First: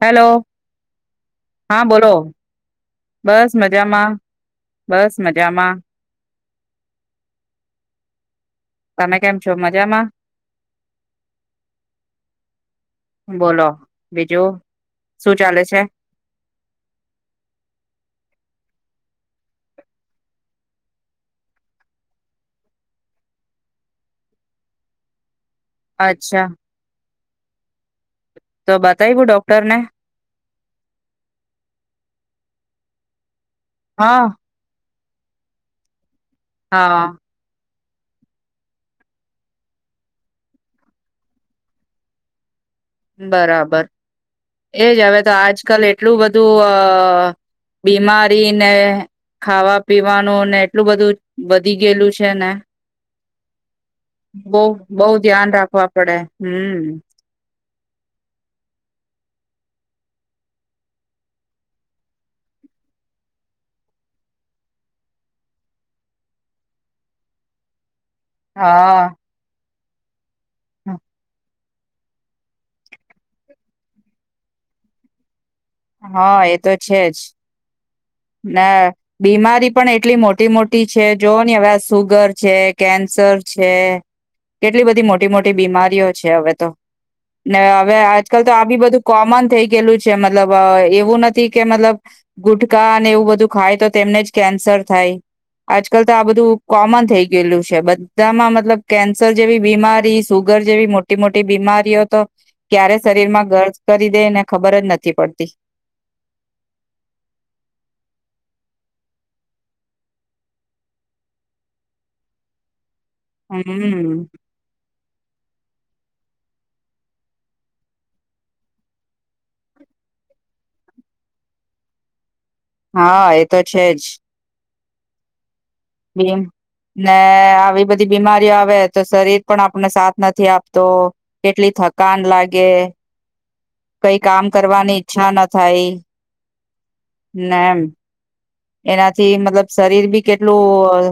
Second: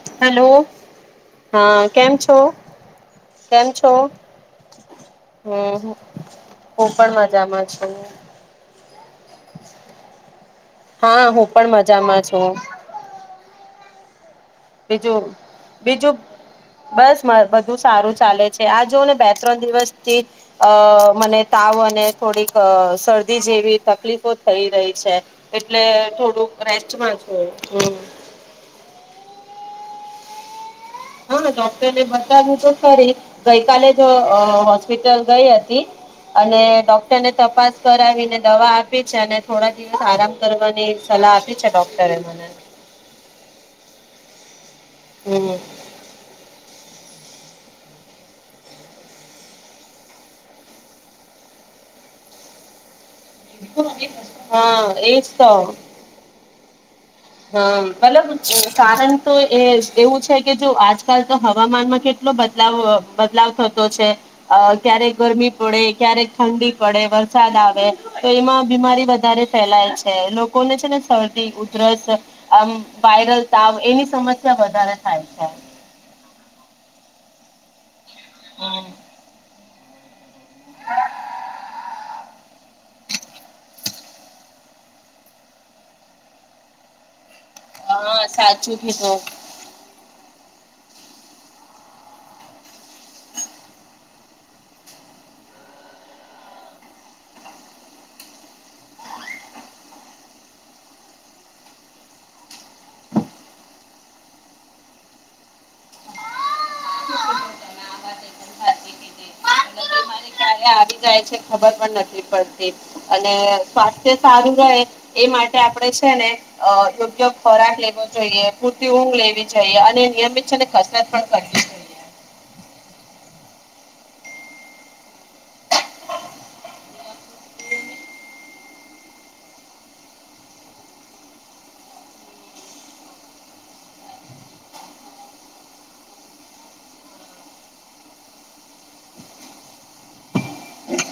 Hello હા બોલો કેમ છો બસ કેમ છો મજામાં બસ મજામાં હમ હું પણ મજામાં છું. તમે કેમ છો મજામાં હા હું પણ મજામાં છું. બી બીજું બીજું બસ મ બધું સારું ચાલે છ આ જો ને બે ત્રણ દિવસ થી અ મને તાવ અને થોડીક શરદી જેવી તકલીફો થઈ રહી છે. એટલે અચ્છા થોડુંક રેસ્ટ માંજ. હ હમ. તો બતાયવું ડોક્ટરને હા ડોક્ટરને બતાવ્યું તો ખરી ગઈકાલે જો હા અ પીટલ ગઈ હતી અને હા ડોક્ટરને તપાસ કરાવીને દવા આપી છે અને થોડા દિવસ આરામ કરવાની સલાહ આપી છે ડોક્ટરે મને. બરાબર. એજ હવે તો હમ આજકાલ એટલું બધું. અ બીમારી ને ખાવા પીવાનું ને એટલું બધું વધી ગયેલું છે ને. બહ હા એ બહુ જ ધ્યાન તો. રાખવા પડે હમ. અમ મતલબ કારણ તો એ એવું છે કે જો આજકાલ તો હવામાનમાં કેટલો બદલાવ બદલાવ થતો છે અ ક્યારેક ગરમી પડે ક્યારેક ઠંડી પડે વરસાદ આવે. તો એમાં હા બીમારી વધારે ફેલાય. છે નું. કોઈને છે ને સરદી ઉ દરસ આમ વાયરલ તાવ એની સમસ્યા વધારે થાય છે. હા એ તો છે જ હમ ના બીમારી પણ એટલી મોટી મોટી છે જોવ હી હવે આ સુગર છે કેન્સર છે કેટલી બધી મોટી મોટી બીમારીઓ છે હવે તો. ને હવે હા આજકાલ તો આ સાચું બી બધું કીધું કોમન થઈ ગયેલું છે મતલબ એ વું નથી કે મતલબ ગુટ કા અને એવું બધું ખાય તો તેમને જ કેન્સર થાય આજકાલ તો આ બધું કોમન થઈ ગયેલું છે બધામાં મતલબ કેન્સર જેવી બીમારી સુગર જેવી મોટી મોટી બીમારીઓ તો ક્યારે શરીરમાં ગર્દ કરી દે ને ખબર જ નથી પડતી. બીમારી ક્યારે આવી જાય છે ખબર પણ નથી પડતી. અને સ્વાસ્થ્ય હમ સારું રહે એ માટે આપડે છે ને અ યોગ્ય ખોરાક લેવો જોઈએ પૂરતી ઊંઘ લેવી જોઈએ અને નિયમિત છે ને કસરત પણ કરવી જોઈએ. હા એ તો છે જ બ ને આવી બધી બીમારીઓ આવે તો શરીર પણ આપને સાથ નથી આપતો કેટલી થકાન લાગે કઈ કામ કરવાની ઈચ્છા ન થાય નાને એમ એનાથી મતલબ શરીર બી કેટલું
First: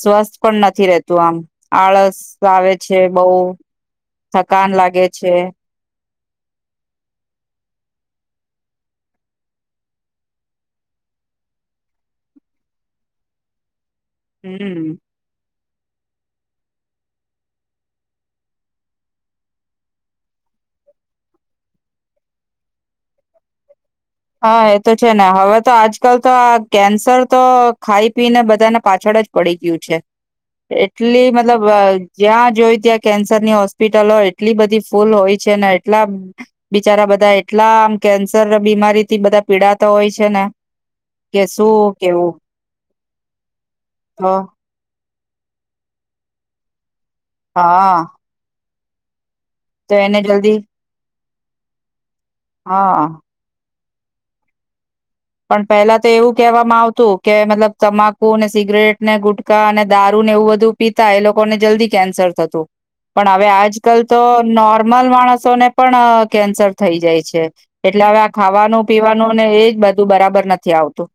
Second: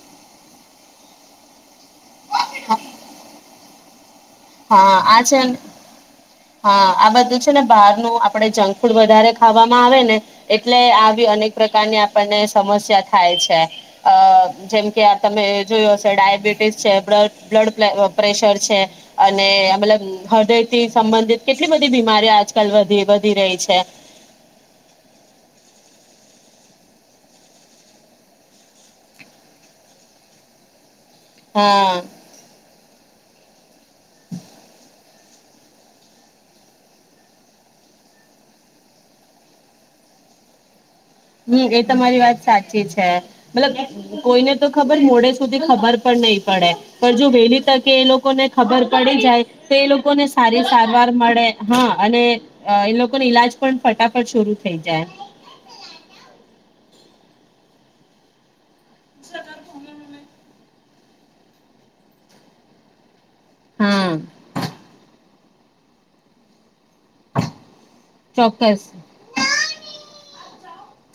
સ્વસ્થ પણ નથી રહેતું આમ આળસ આવે છે બહ થકાન હા લાગે આ છે હા આ બધું છે ને બહારનું આપણે જંક ફૂડ વધારે ખાવામાં આવે ને એટલે આવી અનેક પ્રકારની આપણને સમસ્યા થાય છે અ જેમ હમ કે આ તમે જોયો હ છે ડાયાબિટીસ છે બ્લડ પ્રેશર છે અને મતલબ હૃદયથી સંબંધિત કેટલી બધી બીમારી આજકાલી વધી રહી છે હા એ તો છે ને હવે તો આજકાલ તો આ કેન્સર તો ખાઈ પીને બધાને પાછળ જ પડી ગયું છે કેટલી મતલબ હા જ્યાં જોઈ ત્યાં કેન્સરની હોસ્પિટલો એટલી બધી ફૂલ હોય છે એટલા બિચારા બધા એટલા આમ કેન્સર બીમારી થી બધા પીડા તો હોય છે ને કે હમ એ શું તમારી કેવું વાત સાચી છે મતલબ કોઈને તો ખબર મોડે સુધી ખબર પણ નહી પડે જો વહેલી તકે હા એ લોકોને ખબર પડી જાય તો એ લોકો એને ને જલ્દી સારી સારવાર મળે હા અને એ હા લોકો ન ઈલાજ પણ ફટાફટ શરૂ થઈ જાય પણ પહેલા તો એવું કહેવામાં આવતું કે મતલબ તમાકુ ને સિગરેટ ને ગુટકાા અને દારૂ ને એવું બધું પીતા એ લોકોને જલ્દી કેન્સર થતું પણ હવે આજ કલ હા તો નોર્મલ માણસ ને પણ કેન્સર થઈ જાય છે એટલે હવે આ ખાવાનું ચોક્કસ પીવાનું ને એજ બધ બબર નથી આવતું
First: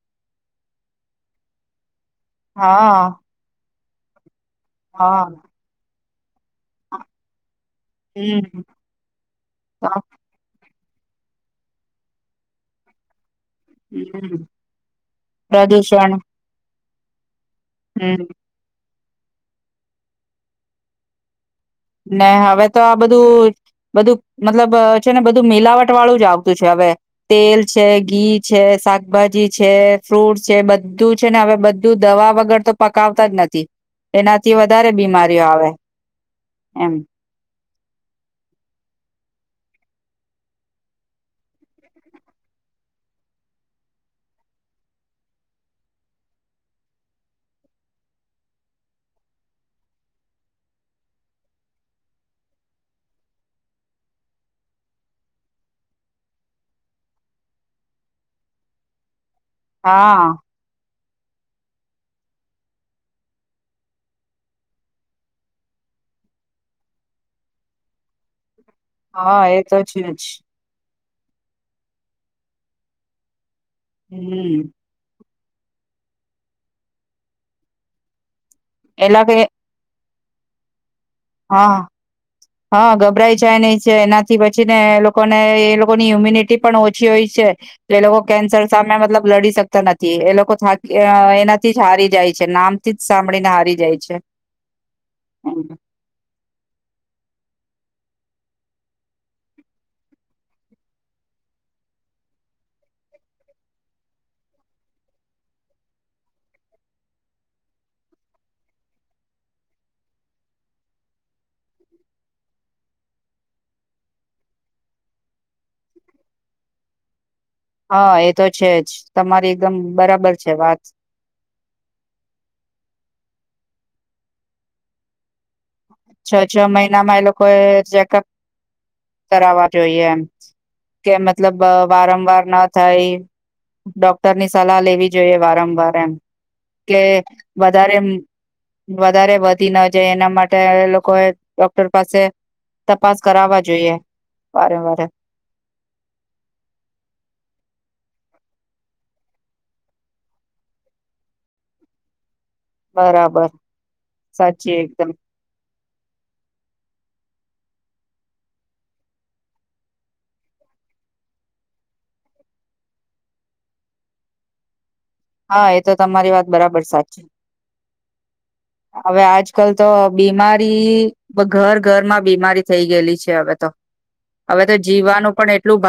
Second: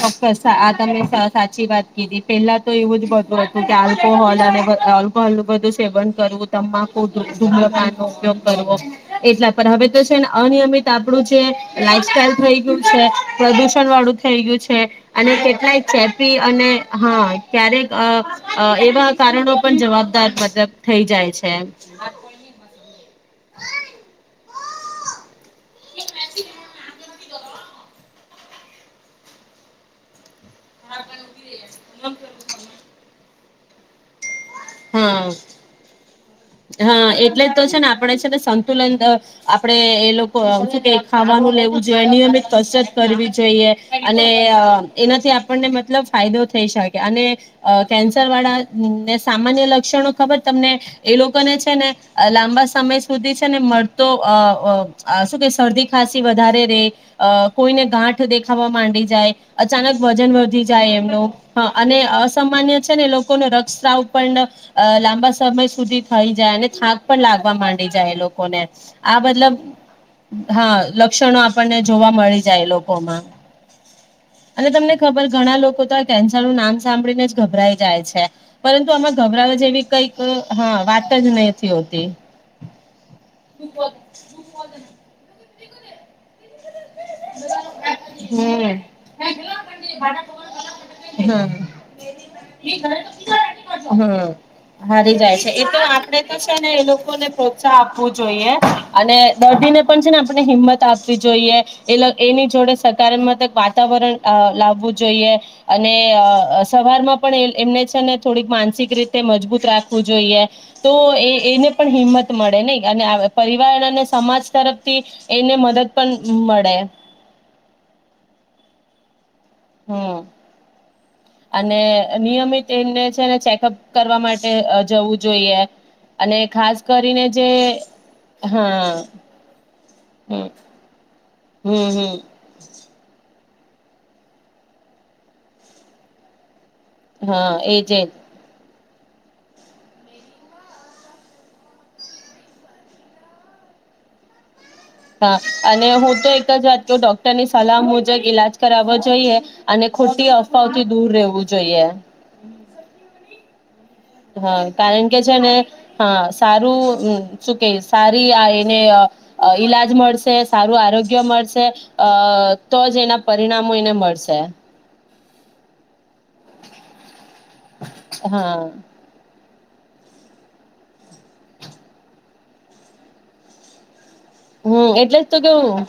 ચોક્કસ આ તમે સાચી વાત ીધી પેલા તો એવું હા જ બધું હતું આલ્કોહોલાને હા હગું હલું બધું સેવન કરવત તમાકુ ધુમકા નો ઉપયોગ હમ કરવો એટલા પણ હવે તો છે ને અનિયમિત આપણું જે લાઈફ સાઈલ થઈ ગયું છે પ્રદુષણ વાળું થઇ હમ ગયું છે. અને કેટલાય પ્રદૂષણ ચેપી અને હા. ક્યારેક આ હમ આ એવા કારણો પણ જવાબદાર મતલબ થઈ જાય છે. ના હવે તો આ બધું તું બધું મતલબ છે ને બધ ધુ મિલાવટ વાળું જ આવતું છે હવે. તેલ છે ઘી છે શાકભાજી છે ફ્રૂટ છે બધું છે ને હવે બધું દવા વગર તો પકાવતા જ નથી. થી એના થી વધારે હા બીમારીઓ આવે. એમ હા એટલે જ તો છે ને આપણે છે ને સંતુલન આપણે એ લોકો ખાવાનું લેવું જોઈએ નિયમિત કસરત કરવી જોઈએ અને એનાથી આપણને મતલબ ફાયદો થઈ શકે અને કેન્સર વાળા ને સામાન્ય લક્ષણો ખબર તમને એ લોકોને છે ને લાંબા સમય સુધી છે ને મળતો અ શું કે શરદી ખાંસી વધારે રે કોઈને ગાંઠ દેખાવા માંડી જાય અચાનક હા વજન વધી જાય એમનો હા અને અસામાન્ય છે ને લોકો ન [unintelligible] પણ લાંબા સમય સુધી થઈ જાય અને થાક પણ લાગવા માંડી જાય એ લોકોને. આ હા મતલબ એ તો છે જ હા લા શિક્ષણો આપણને જોવા મળી જાય લોકોમાં. હમ અને તમને ખબર ઘણા લોકો તો આ કેન્સર નું નામ સાંભળીને જ ગભરાઈ જાય છે. પરંતુ આમાં એલા કે ગભરાવા જેવી કંઈક હમ્મ. હા વાત હા હા ગભરાઈ જાય નહિ છે એનાથી પછી ને લોકોને લોકો ની યમ્યુનિ પણ ઓ છી હોય છે એ લોકો કેન્સર હમ. સામે મતલબ લડી શકતા નથી એ લોકો થાકી હમ. એનાથી જ હારી જાય છે નામથી જ સાંભળીને હારી જાય છે. આપણે તો છે ને એ લોકોને પ્રોત્સાહ આપવું જોઈએ અને દર્દીને પણ છે ને આપણે હિંમત આપવી જોઈએ. એલા એની જોડે સકારાત્મકક વાતાવરણ આ લાવવું જોઈએ અને આ સવારમાં પણ એમને છે ને થોડીક માનસિક રીતે મજબૂત રાખવું જોઈએ તો એ એને પણ હિંમત મળે નહી અને પરિવારણ અને સમાજ તરફથી એને મદદ પણ મળ [unintelligible] હા એ તો છે જ. તમારી એકદમ હમ્મ બરાબર છે વાત અને નિયમિત એમને છે ને ચેકઅપ કરવા માટે જવું જોઈએ, છ અને છ ખાસ મહિનામાં એ કરીને લોકો જે એ ચેકઅપ હા કરાવવા જોઈએ, એમ હમ કે મતલબ હમ હમ વારંવાર ન થાય ડોક્ટરની સલાહ લેવી જોઈએ વારંવાર એમ કે હા એજ વધારે એજ એમ વધારે વધી ન જાય એના માટે લોકો એ ડોક્ટર પાસે તપાસ કરાવવા જોઈએ વારે વારે હા અને હું તો એક જ વાત ડોક્ટર ની સલામ ઈલાજ કરાવો જોઈએ અને ખોટી અફવાઓથી દૂર રહેવું જોઈએ બરાબર હા સાચી કારણ એકદમ કે છે ને હા સારું શું કે સારી આ એને ઈલાજ મળશે સારું આરોગ્ય મળશે અ તો જ એના પરિણામો એને મળશે હા એ તો તમારી વાત બરાબર સાચી હા હવે આજકાલ તો બીમારી ઘર ઘરમાં બીમારી થઈ ગયેલી છે, હવે તો હવે તો હમ એટલે જ જીવવાનું તો પણ એટલું કેવું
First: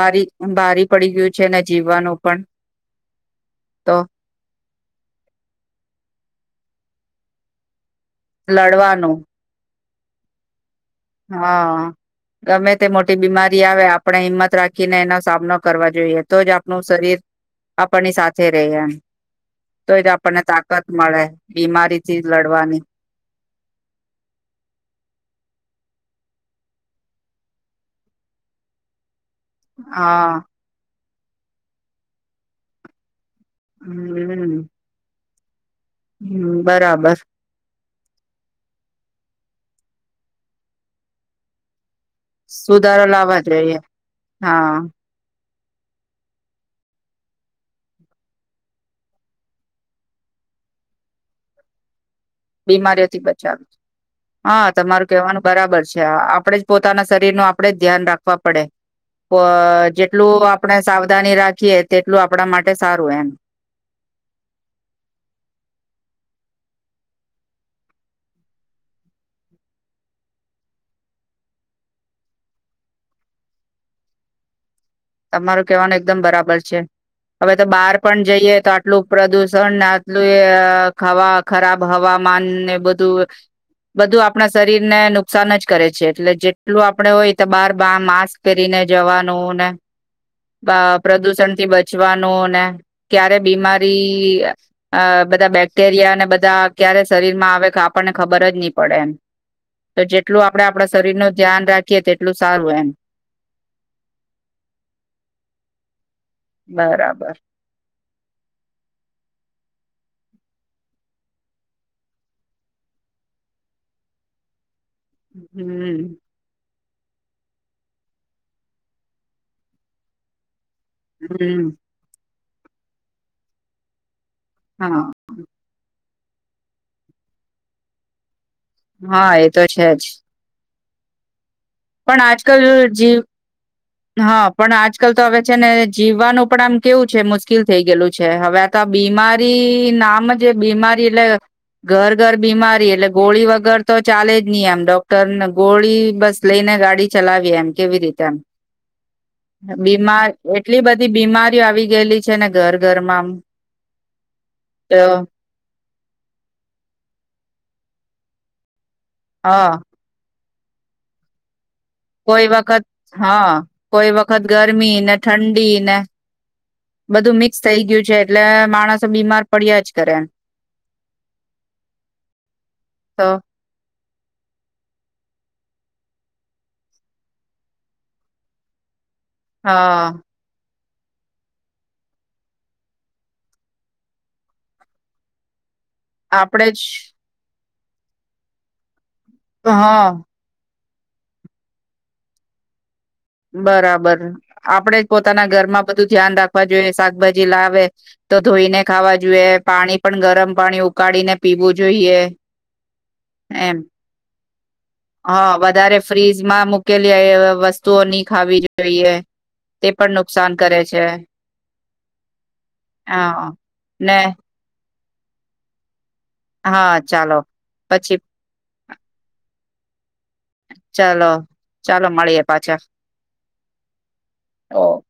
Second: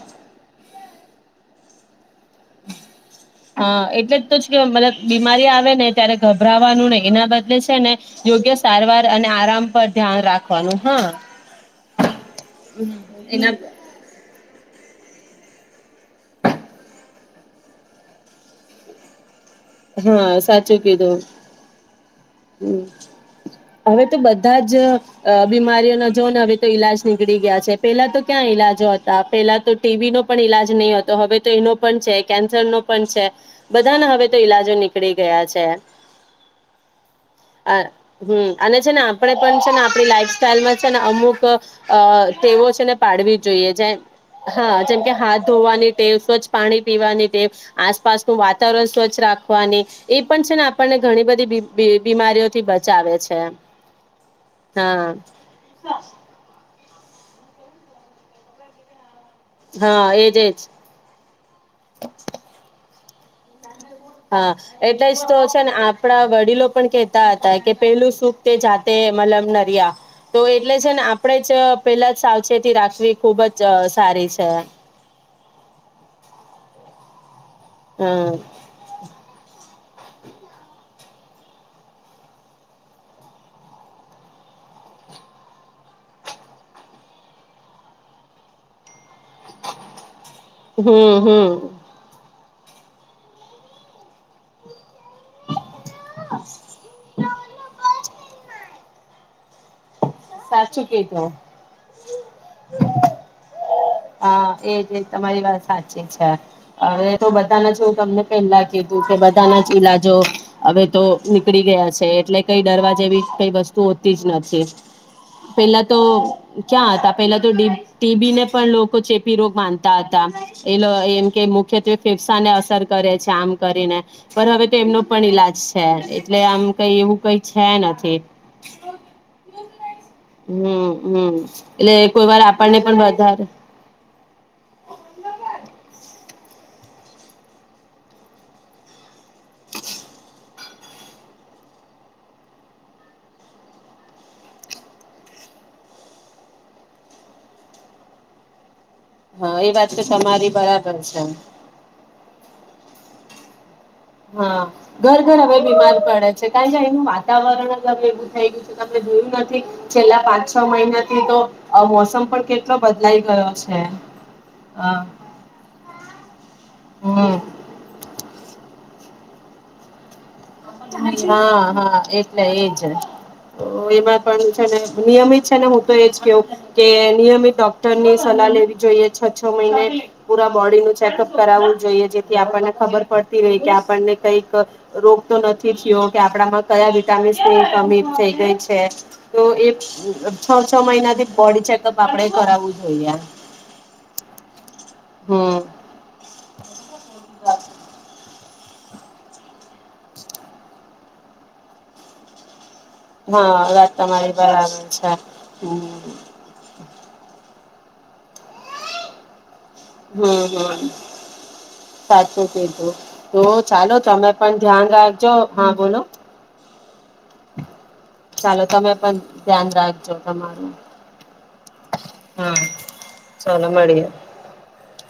બારી પડી ગયું છે ને જીવવાનું પણ હા તો એટલે કે મતલબ બીમારી આવે ને ત્યારે ગભરાવાનું ને એના બદલે છે ને યોગ્ય સારવાર લડવાનું અને આરામ પર ધ્યાન રાખવાનું હા હા ગમે તે મોટી એના બીમારી આવે આપણે હિંમત રાખી બાકીને એનો સામનો કરવા જોઈએ તો જ આપણું શરીર આપણની સાથે ર એમ તો એ તો આપણને તાકાત મળે, બીમારી હમ્મ હવે તો બધા જ બીમારીઓના જોન હવે તો ઈલાજ નીકળી ગયા છે, પેલા તો ક્યાં ઈલાજો હતા પહેલા તો ટીબી હા પણ ઈલાજ નહીં હતો તો હવે તો એનો પણ છે કેન્સર નો પણ છે, બધા ના હવે તો ઈલાજો નીકળે ગ ગયા છે, હમ્મ બરાબર હમ્મ અને છે ને આપણે પણ છે ને આપણી લાઈફ સાઈલમાં છે ને અમુક અ તેઓો છે ને સુધારો પાડવી લાવવા જોઈએ જેમ હા જેમકે હાથ ધોવાની ટેમ સ્વચ્છ પાણી પીવાની ટેમ આસપાસનું વાતાવરણ સ્વચ્છ રાખવાની એ પણ છે, ને આપણને ઘણી બધી બે બીમારીઓથી બચાવી હા તમારું કેવાનું બરાબર છે, હ આપડે જ પોતાના શરીર ન આપણે ધ્યાન રાખવા પડે હા એજ જેટલું એજ આપણે સાવધાની રાખીએ તેટલું આપણા માટે સારું એ હા એટલે જ તો છે ને આપણા વડીલો પણ કેહેતા હતા કે પેલું સુખ તે જાતે મલમ નરિયા તો એટલે છે ને આપણેે જ પેહેલા જ સાવચેતી રાખવી ખુબ જ સારી છે તમાર કેવાનું એકદમ બરાબર છે હવે તો બહાર પણ હમ જઈએ તો આટલું પ્રદુષણ ને આટલું ખવા ખરાબ હવામાનને બધું બધું આપણા શરીર ને નુકસાન જ કરે છે એટલે જેટલું આપડે હોય તો બાર બાર માસ્ક પહેરીને જવાનું હમ પ્રદુષણ હમ થી બચવાનો ને ક્યારે બીમારી અ બધા બેક્ટેરિયા અને બધા ક્યારે શરીર માં આવે કે આપણને ખબર જ નહી પડે એમ તો જેટલું આપડે સાચું આપણા શરીર નું કીધું ધ્યાન રાખીએ તેટલું સારું એમ હા એજ તમારી વાત સાચી છે હવે બરાબર તો બધાના જું તમને પેલા કીધું કે બધાના ઈલાજો હવે તો નીકળી ગયા છે એટલે કઈ દરવાજ એવી કઈ વસ્તુ હોતી જ નથી પેલા તો હમ ક્યાં હતા પેલા તો ટીબી ને પણ લોકો ચેપી રોગ માનતા હતા એલો એમ કે હમ મુખ્યત્વે ફેફસા ને અસર કરે છે આમ કરીને પર હવે તો એમનો હા પણ ઈલાજ છે એટલે આમ કઈ એવું કઈ છે નથી હા એ તો છે જ હમ હમ એટલે પણ કોઈ વાર આજકાલ આપણને પણ જી વધારે હા પણ આજકાલ તો હવે છે ને જીવ જીવાનું પણ આમ કેવું છે મુશ્કેલ થઈ ગયેલું છે હવે આ તો બીમારી નામ જ બીમારી એટલે ઘર ઘર બીમારી એટલે ગોળી વગર તો ચાલે જ નહી એમ ડોક્ટરને ગોળી બસ લઈને ગાડી ચલાવીએ એમ કેવી રીતે એમ હા એ વાત તો બીમાર તમારી એટલી બરાબર બધી છે બીમારીઓ આવી ગયેલી છે ને ઘર ઘરમાં હા તો ઘર ઘર હવે બીમાર પડે છે કારણ કે અહીનું વાતાવરણ અલગ [unintelligible] આપને જોયું નથી હા છેલ્લા પાંચ છ મહિનાથી તો મોસમ પણ કોઈ કેટલો વખત બદલાઈ ગયો હા છે કોઈ વખત હ ગરમી ને ઠંડી ને બધું હમ મિક્સ થઈ ગયું છે એટલે માણસો બીમાર પડિયા જ કરે. હા હા એટલે એજ તો એમાં પણ છેને નિયમિત છે ને હું તો એજ કેવું કે નિયમિત ડોક્ટર ની સલાહ લેવી જોઈએ. છ છ મહિને હા પુરા બોડી નું કરું જોઈએ જેથી આપણને ખબર પડતી ર કે આપને કઈક રોગ [inaudible] કે આપણામાં આપડે જ કયા વિટામિન ની અમીર થઇ ગઈ છે. તો એ હા છ મહિનાથી બોડી ચેકઅપ આપડે કરાવવું જોઈએ. બરાબર આપડે જ પોતાના હમ ઘરમાં બધું ધ્યાન રાખવા જોઈએ શાકભાજી લાવે. તો ધોઈને ખાવા જોઈએ પાણી પણ ગરમ પાણી ઉકાળીને પીવું જોઈએ. હા એમ વાત તમારી બરાબર છે હ વધારે ફ્રીજમાં મુૂકેલી એ વસ તો નની ખાવી જોઈએ. તે પણ હમ્મ નુકસાન હમ્મ કરે છે સાચું કધું તો હા ચાલો ને તમે પણ ધ્યાન રાખ જો હા બોલો. હા ચાલો. પછી ચાલો તમે પણ ધ્યાન રાખજો. તમાર ચાલો ચાલો મળીએે પાછા. ચલો મળડી. ઓ